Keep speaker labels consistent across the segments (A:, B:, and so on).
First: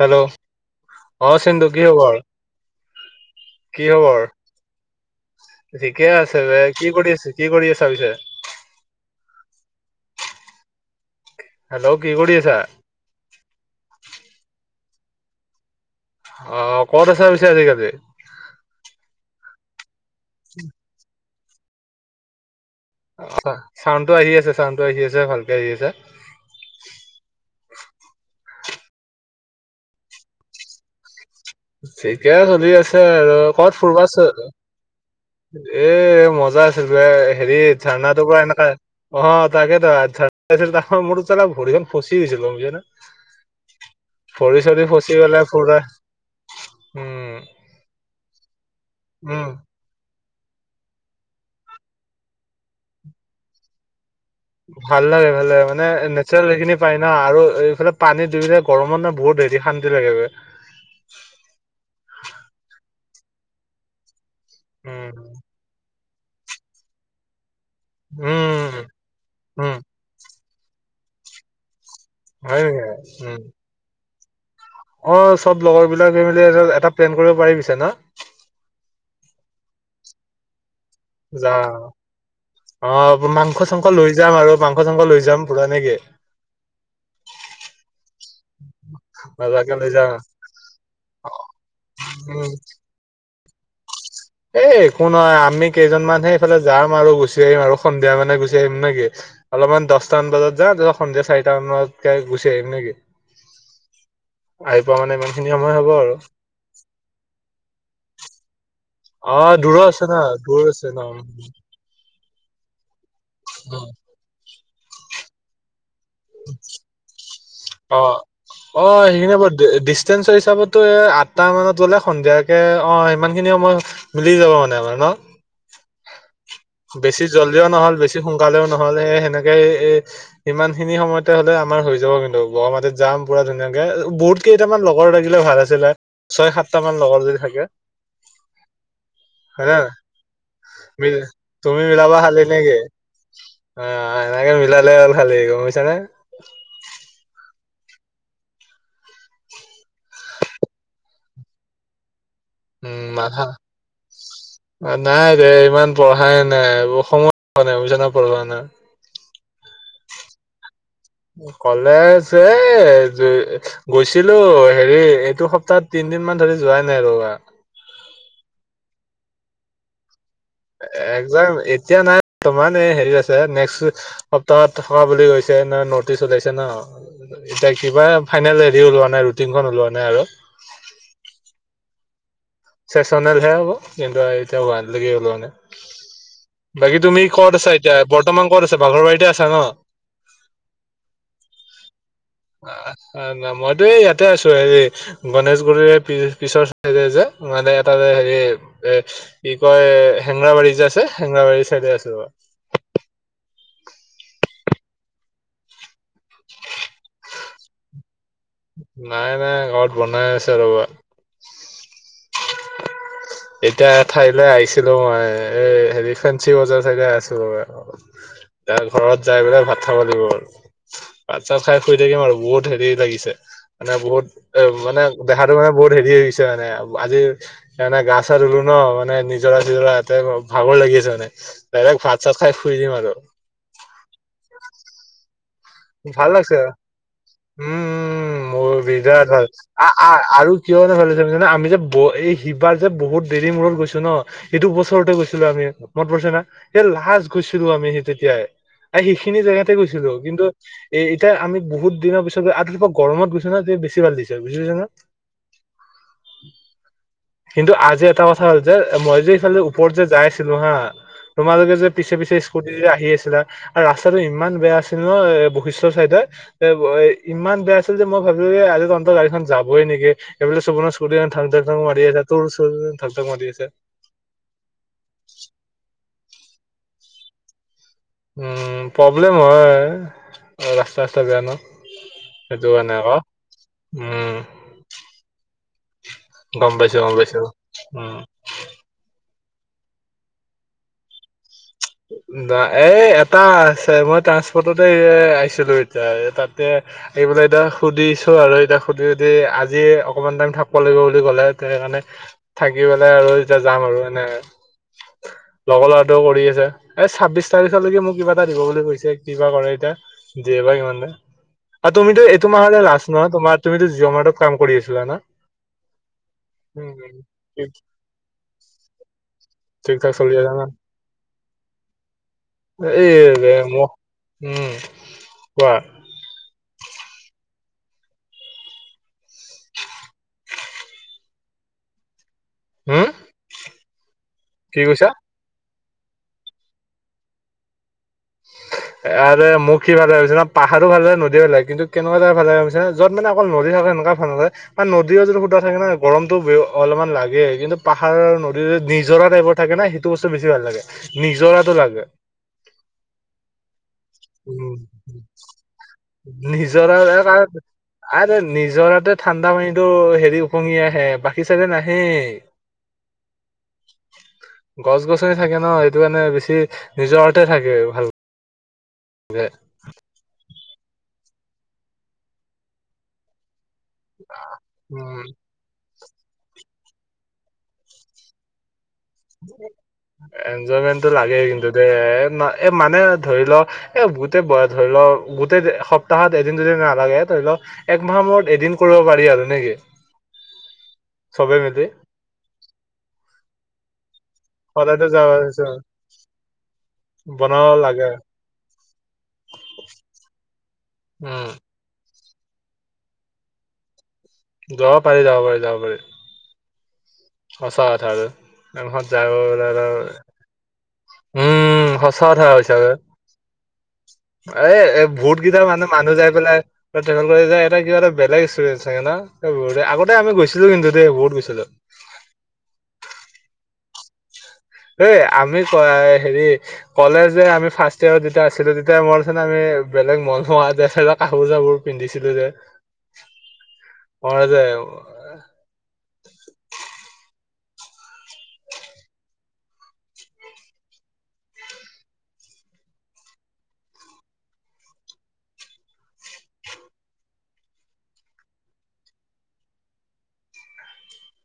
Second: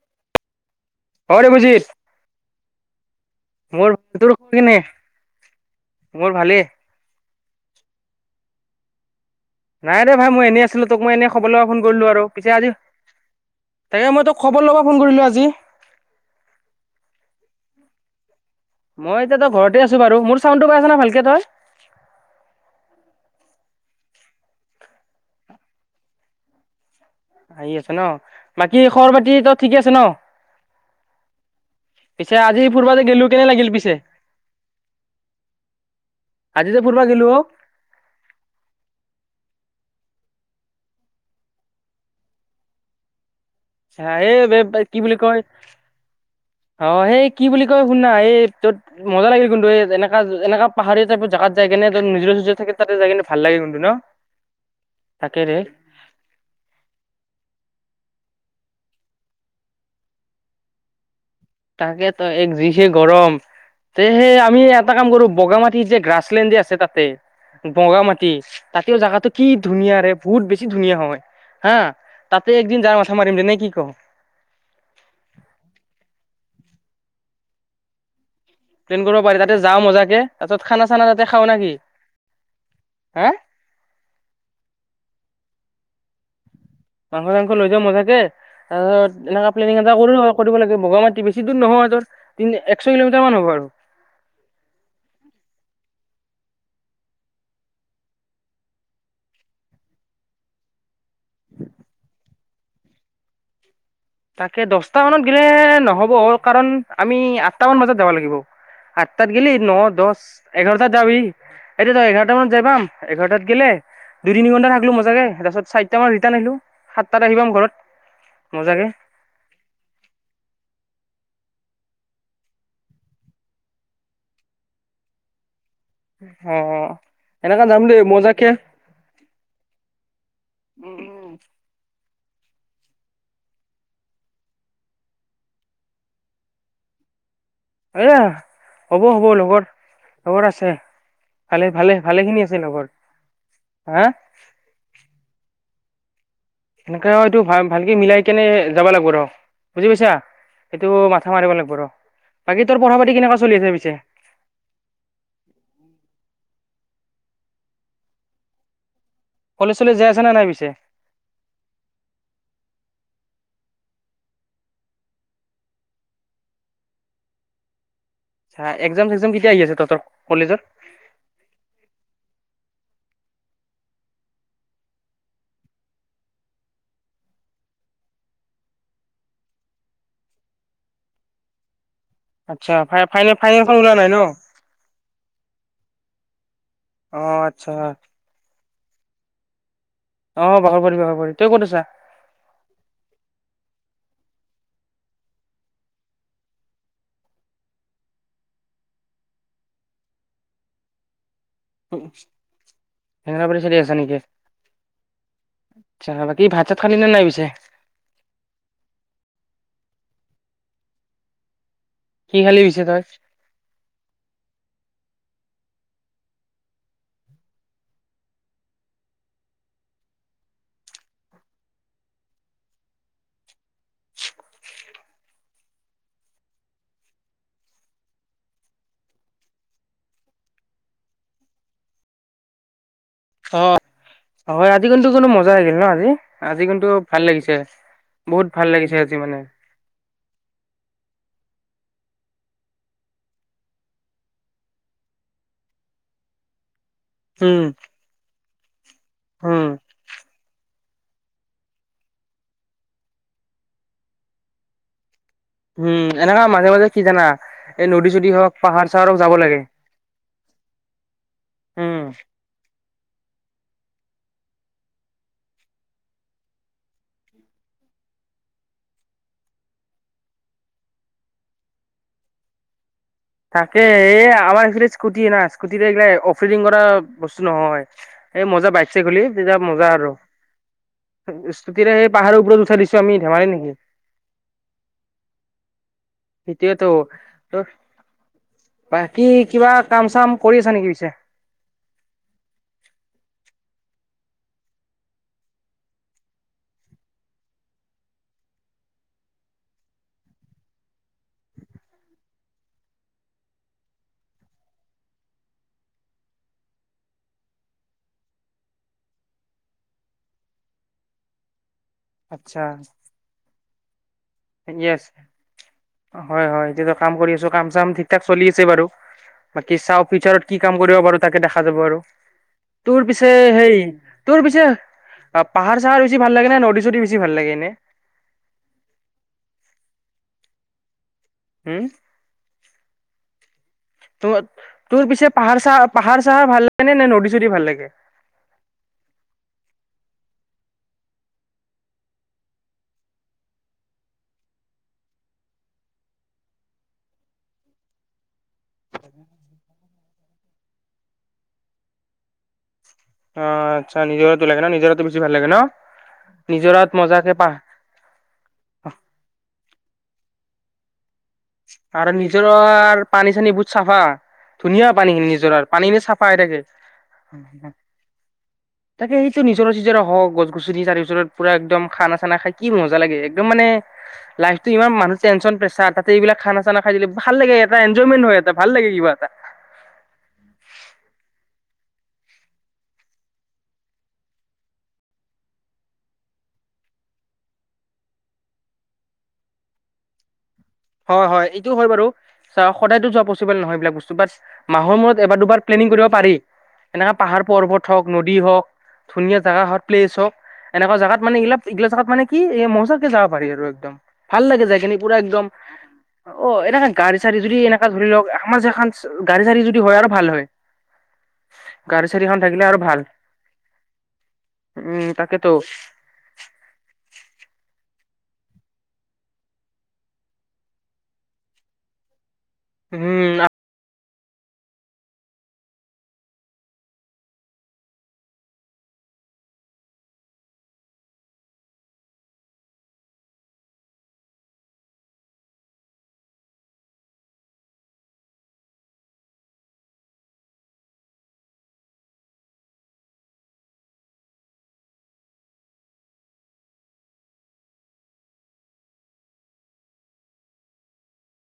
A: Hello, অ সিন্ধু কি খবৰ? কি
B: মোৰ
A: খবৰ?
B: তোৰ কেনে
A: ঠিকে
B: মোৰ
A: আছে দে,
B: ভালেই
A: কি কৰি আছে? কি কৰি আছা পিছে?
B: নাই দে ভাই মই এনেই আছিলো, তোক মই এনেই খবৰ লব ফোন
A: হেল্ল'
B: কৰিলো
A: কি
B: আৰু
A: কৰি
B: পিছে
A: আছা
B: আজি, তাকে মই তোক খবৰ ল'ব ফোন কৰিলো আজি।
A: অহ, কত আছা পিছে আজি কালি?
B: মই এতিয়া তই ঘৰতে বাৰু, মোৰ চাউনডটো পাইছ নে ভালকে তই? [inaudible]
A: চাউনটো আহি আছে চাউনটো আহি আছে, ভালকে আহি আছে,
B: আহি আছে ন, বাকী খবৰ পাতি চব ঠিকে আছে ন?
A: ঠিকে
B: পিছে আজি
A: চলি
B: ফুৰবা
A: আছে
B: যে গেলো
A: আৰু,
B: কেনে লাগিল
A: কত
B: পিছে
A: ফুৰিবা, এ মজা
B: আজি যে
A: আছিল
B: ফুৰবা
A: বে,
B: গেলো অ
A: হেৰি ঝাৰণাটোৰ পৰা এনেকা অ, তাকেই তো সেইদিনাখন, মোৰ ছাগে ভৰিখন ফচি গৈছিল গম পাইছা নে?
B: এই, কি বুলি কয়।
A: পুৰা
B: অ, সেই
A: উম
B: কি বুলি কয় শুনা এই তত। মজা
A: উম
B: লাগে কিন্তু এ যেনেকে। যেনেকা পাহাৰীয়া জেগাত যায় কেনে নিজৰ চজ থাক তাতে যায় কিনে ভাল লাগে কিন্তু ন।
A: ভাল লাগে,
B: তাকে
A: ভাল
B: ৰে
A: লাগে এইফালে মানে নেচাৰেল সেইখিনি পায় ন আৰু এইফালে পানীত। গৰমত নে বহুত হেৰি শান্তি লাগে।
B: তাকেতো এক যিহে গৰম তেহে। আমি এটা কাম
A: উম,
B: কৰো বগ মাটিৰ যে গ্ৰা। [unintelligible] বগ মাটি,
A: উম,
B: তাতেও জোগাতটো কি
A: উম,
B: ধুনীয়াৰে বহুত বেছি। বেছি ধুনীয়া হয় হা। তাতে
A: হয় নেকি?
B: একদিন যায় মাথা
A: উম।
B: মাৰিম দে নাই কি ক?
A: অ, চব লগৰ বিলাকে মিলি এটা প্লেন কৰিব পাৰিছে ন।
B: প্লেন কৰিব পাৰি তাতে যা মজাকে তাৰপাছত।
A: জাম অ,
B: হা
A: মাংস চাংস লৈ যাম আৰু মাংস চাংস লৈ যাম। পুৰা নেকি?
B: মাংস চাংস লৈ যাওঁ মজাকে, তাৰপিছত এনেকা
A: মজাকে
B: প্লেনিং
A: লৈ
B: এটা
A: যাম।
B: কৰো কৰিব লাগে বগা মাটি বেছি দূৰ নহয় একশ কিলোমিটাৰ মান হ'ব আৰু। উম।
A: এ, একো নহৈ আমি কেইজনমান। সেইফালে যাম আৰু গুচি আহিম আৰু সন্ধিয়া মানে গুচি আহিম নেকি, অলপমান দশটামান বজাত যাম। সন্ধিয়া চাৰিটামানতকৈ। গুচি আহিম নেকি?
B: তাকে
A: আহি পোৱা
B: দহটা
A: মানে
B: মানত
A: ইমান
B: গলে
A: খিনি সময় হ'ব
B: নহ'ব
A: আৰু।
B: কাৰণ আমি আঠটা মান বজাত যাব লাগিব। আঠ তাত গেলে
A: অ',
B: ন
A: দূৰো আছে
B: দহ
A: দূৰ
B: এঘাৰ
A: আছে
B: তাত
A: ন?
B: যাব
A: উম,
B: এতি ত এঘাৰ। কামানত যাম [unintelligible] এঘাৰটাত গেলে
A: উম।
B: দুই তিনি ঘণ্টা থাক। মজা কে তাৰপাছত। ৰিটাৰ্ণ আহিলোঁ সাতটাত আহিযাম ঘৰত মজাকৈ।
A: ডিচেঞ্চৰ হিচাপতো এই, আঠটা মানত গ'লে সন্ধিয়াকে অ সমানখিনি সময় মিলি যাব মানে আমাৰ ন।
B: অ
A: বেছি
B: এনেকা
A: জলদিয়ও
B: যাম
A: নহল,
B: দেই
A: বেছি
B: মজাকে
A: সোনকালেও নহল স সেনেকে এ ইমান খিনি সময়তে হলে আমাৰ হৈ য। যাব কিন্তু গুৱাহাটীত যাম পুৰা ধুনীয়াকে বহুত কেইটামান লগৰ লাগিলে ভাল আছিলে ছয় সাতটা মান লগৰ যদি থাক।
B: এয়া হ'ব হ'ব
A: হয়
B: লগৰ
A: নে
B: লগৰ আছে।
A: মিল
B: ভালে
A: তুমি
B: ভালে
A: মিলাবা
B: ভালে খিনি
A: খালী
B: আছে
A: নেকি
B: লগৰ
A: অ
B: হা
A: এনেকে মিলালে হ'ল খালি। গৈছেনে।
B: সেনেকা এইটো ভাল ভালকে মিলাই কেনি, যাব লাগিব ৰ বুজি পাইছা এইটো মাথা মাৰিব লাগিব ৰ। বাকী তোৰ পঢ়া
A: ওম
B: পাতি কেনেকুৱা
A: মাথা
B: চলি আছে পিছে
A: নাই দে ইমান পঢ়াই নাই। সময় নাই সেইকাৰণে পঢ়া নাই।
B: কলেজ চলেজ যাই আছা নে নাই পিছে।
A: কলেজ এ গৈছিলোঁ হেৰি এইটো সপ্তাহত তিনদিন মান ধৰি যোৱাই নাই ৰবা।
B: অ এক্সাম চেক্সাম কেতিয়া আহি আছে তহঁতৰ। কলেজৰ?
A: একজাম এতিয়া নাই ত মানে। হেৰী আছে নেক্সট্ সপ্তাহত হোৱা বুলি কৈছে। নটিচ ওলাইছে ন এতিয়া কিবা ফাইনেল হেৰি ওলোৱা নাই ৰুটিনখন ওলোৱা নাই আৰু।
B: আচ্ছা ফাইনেল
A: চেচনেল হে হ'ব
B: ফাইনেলখন ওলোৱা নাই ন?
A: কিন্তু এতিয়া লৈকে ওলোৱা নাই। বাকী তুমি
B: অ'
A: ক'ত আছা
B: আচ্ছা
A: এতিয়া বৰ্তমান। ক'ত আছা বাঘৰ বাৰীতে আছা ন।
B: অ' বাঘৰবাৰী বাঘৰবাৰী তই ক'ত আছা?
A: মইতো এইয়াত। এই আছোঁ হেৰি গনেশগুৰিৰে পিছৰ চাইডে যে। মানে এটা যে হেৰি এ কি কয় হেংৰা বাৰী যে আছে। হেংৰাবাৰী চাইডে আছোঁ আৰু।
B: হেঙেৰাবাৰী চাইডে নেকি হেংৰাবাৰীত বাকি ভাত চাত খালি নে নাই পিছে।
A: নাই নাই ঘৰত বনাই আছে ৰবা।
B: কি খালি পিছে তই।
A: এতিয়া এঠাইলে আহিছিলোঁ মই এ হেৰি ফেঞ্চি বজাৰ চাইডে আছিলোঁ। এয়া ঘৰত যাই পেলায় ভাত খাব লাগিব আৰু ভাত চাত খাই শুই থাকিম। আৰু বহুত হেৰি লাগিছে মানে বহুত এ মানে দেহাতটো মানে বহুত হেৰি আহিছে মানে আজি মানে গা। তাত লোনৰ মানে নিজৰা চিজৰাতে ভাগৰ লাগি আছে মানে ডাইৰেক্ট ভাত চাত খাই শুই দিম আৰু।
B: অ হয় আজি কিন্ত মজা। জয় দিন ন আজি ন
A: ভাল লাগছে
B: আজি কিন্তু ভাল লাগিছে বহুত
A: উম
B: ভাল
A: মোৰ
B: লাগিছে আজি
A: বিৰাট
B: মানে।
A: ভাল আ আৰু কিমান ভাল লাগিছে। তাৰপিছত আমি যে এই সিবাৰ যে বহুত দেৰি মূৰত গৈছোঁ ন এইটো বছৰতে গৈছিলোঁ আমি মনত পৰিছে নে। হে লাষ্ট
B: উম,
A: গৈছিলোঁ আমি সেই তেতিয়া। সেইখিনি
B: উম,
A: জেগাতে গৈছিলোঁ কিন্তু। এতিয়া আমি বহুত দিনৰ পিছত আৰু তাৰপৰা গৰমত গৈছোঁ ন বেছি ভাল দিছে বুজি পাইছা নে।
B: উম, এনেকা মাজে মাজে কি জানা
A: কিন্তু
B: এই
A: আজি
B: নদী
A: এটা
B: চদী
A: কথা
B: হওক
A: হ'ল যে
B: পাহাৰ চাহাৰক
A: মই যে
B: যাব
A: ইফালে
B: লাগে।
A: ওপৰত যে যাই আছিলোঁ হা তোমালোকে যে
B: উম।
A: পিছে পিছে স্কুটি যদি। সি আছিলে আৰু ৰাস্তাটো ইমান বেয়া আছিল ন এ। বশিষ্ট চাইডত এ ইমান বেয়া আছিল যে, মই ভাবিলোঁ আজি তহঁতৰ গাড়ীখন যাবই নেকি, এইফালে চব স্কুটি ঠাং ঠাং মাৰি আছে তোৰ। ধাক ধাক মাৰি আছে
B: তাকে এইয়া আমাৰ ফালে স্কুটি না স্কুটিৰে এইগিলা। ফিডিং কৰা বস্তু নহয়। এই মজা
A: উম
B: বাইক চাই হ'লে।
A: প্ৰব্লেম
B: তেতিয়া
A: হয়
B: মজা আৰু
A: ৰাস্তা চাস্তা বেয়া ন
B: স্কুটিৰে, সেই পাহাৰৰ ওপৰত
A: সেইটো
B: উঠাই
A: কাৰণে
B: দিছোঁ
A: আকৌ
B: আমি ধেমালি নেকি?
A: উম গম পাইছোঁ গম পাইছোঁ ওম।
B: পাই। কি কিবা কাম চাম কৰি আছা নেকি পিছে,
A: ন এই এটা আছে মই ট্ৰাসপৰ্টতে আহিছিলো এতিয়া তাতে আহি পেলাই এতিয়া সুধিছো আৰু এতিয়া সুধি আজি অকমান টাইম থাকিব লাগিব বুলি কলে সেইকাৰণে থাকি পেলাই আৰু এতিয়া যাম আৰু এনে লগৰ লৰাটো কৰি আছে। এই ছাব্বিশ তাৰিখলৈকে মোক কিবা এটা দিব বুলি কৈছে, কিবা কৰে এতিয়া দিয়ে বা ইমান দে আৰু তুমিতো
B: আচ্ছা
A: এইটোমাৰাহলে লাছ ন তোমাৰ। তুমি যে জমেটো।
B: হয় হয়
A: উম
B: এতিয়াতো কাম কৰি আছো কাম চাম ঠিক ঠাক চলি আছে বাৰু বাকি
A: ঠিক
B: চাওঁ
A: ঠাক চলি
B: ফিউচাৰত
A: আছে
B: কি
A: না
B: কাম কৰিব পাৰো তাকে দেখা। আৰু তোৰ
A: এই
B: পিছে
A: ৰে,
B: সেই
A: মোক
B: তোৰ পিছে
A: উম কোৱা
B: পাহাৰ চাহাৰ বেছি ভাল লাগে ন নদী সদি। যদি বেছি ভাল লাগে নে? হম।
A: হম।
B: ত
A: কি
B: তোৰ
A: কৈছা
B: পিছে পাহাৰচ চাহাৰ- পাহাৰ চাহাৰ ভাল লাগে নে নে? নদী চদী ভাল লাগে?
A: আৰু মোক সি ভালে ভাবিছিলিা পাহাৰো ভাল লাগে নদীলাগ কিন্তু কেনেুৱা জাগ ভালে ভাবিা যত মানে অকল নদী থাকে সেনেকুৱা ভাল নালাগে বা নদীও যদি সুধা থাকে ন গৰমতটো অলপমান লাগে কিন্তু পাহাৰ নদী, নিজৰা টাইপৰ থাকে না সেইটো, সেইটো ব্স্ত বেছি ভাল লাগে নিজৰাটো লাগে,
B: অঁ।
A: উম! নিজৰ
B: নিজৰাত মজাকে পাহ
A: নিজৰাতে ঠাণ্ডা পানী, টো হেৰি উপঙী আহে বা,
B: আৰু নিজৰৰ পানী চানী বহুত চাফা ধুনীয়া
A: গছ
B: পানীখিনি
A: গছনি
B: নিজৰ
A: থাকে ন সেইটো
B: পানীখিনি
A: কাৰণে
B: চাফা হৈ
A: বেছি
B: থাকে।
A: নিজৰতে থাকে ভাল
B: তাকে সেইটো নিজৰ চিজৰ হওক গছ। গুচুৰি তাৰে ভিতৰত পুৰা একদম খানা চানা খাই কি মজা লাগে একদম মানে- লাইফটো ইমান মানুহ
A: উম
B: টেনচন -প্ৰেচাৰ- এইবিলাক খানা চানা খাই দিলে ভাল লাগে এটা ইঞ্জয়মেন্ত হয় এটা ভাল লাগে। কিবা এটা।
A: এনজয়মেন্টটো লাগেই কিন্তু দে, এ', ন', এ', মানে ধৰি লওঁ এ', গোটেই ধৰি লওঁ গোটেই সপ্তাহত এদিন যদি নালাগে ধৰি লওঁ একমাহৰ মূৰত এদিন কৰিব পাৰি আৰু নেকি?
B: হয় -হয়
A: চবে
B: এইটো
A: মিলি
B: হয়', বাৰু চা', সদায়তো যোৱা পচিবল নহয় এইবিলাক বস্তু চুপ মাহৰ
A: সদায়তো
B: মূৰত
A: যাব
B: এবাৰ দুবাৰ প্লেনিং কৰিব পাৰি, এনেকা পাহাৰ
A: বনাব
B: পৰ্বত হওঁক,
A: লাগে
B: নদী হওক, ধুনীয়া জোগা হক, প্লেচ হওঁক, এনেকুৱা জেগাত মানে
A: উম
B: এইলাক -এইগিলা জাগাত মানে কি', এই মজা কে ', যাব পাৰি আৰু একদম, ভাল লাগে
A: যাব
B: যায়কিনি পুৰা
A: পাৰি যাব
B: একদম,
A: পাৰি যাব পাৰি
B: অ', এনেখন।
A: সঁচা কথা আৰু যায়
B: গাড়ী চাড়ী যদি হয় আৰু ভাল হয়
A: উম,
B: গাড়ী
A: সচা
B: চাড়ীখন
A: কথা
B: থাকিলে
A: হৈছে আৰু
B: ভাল উম
A: এ বহুত
B: তাকেতো
A: কেইটা মানুহ মানুহ যাই পেলাই ট্ৰেভেল কৰি য এটা কিবা এটা। বেলেগ ষ্টুডেণ্ট চাগে নু আগতে আমি গৈছিলো কিন্তু দেই বহুত গৈছিলো।
B: উম।
A: অই আমি ক হেৰি কলেজ যে আমি ফাৰ্ষ্ট ইয়াৰত যেতিয়া আছিলো তেতিয়া মনত আছে নাই আমি বেলেগ মনমোৱা যে কাপোৰ চাপোৰ পিন্ধিছিলো যে, মই যে,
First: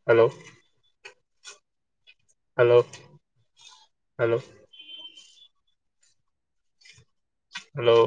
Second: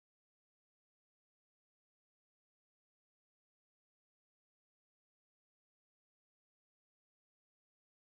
A: হেল্ল' হেল্ল' হেল্ল' হেল্ল'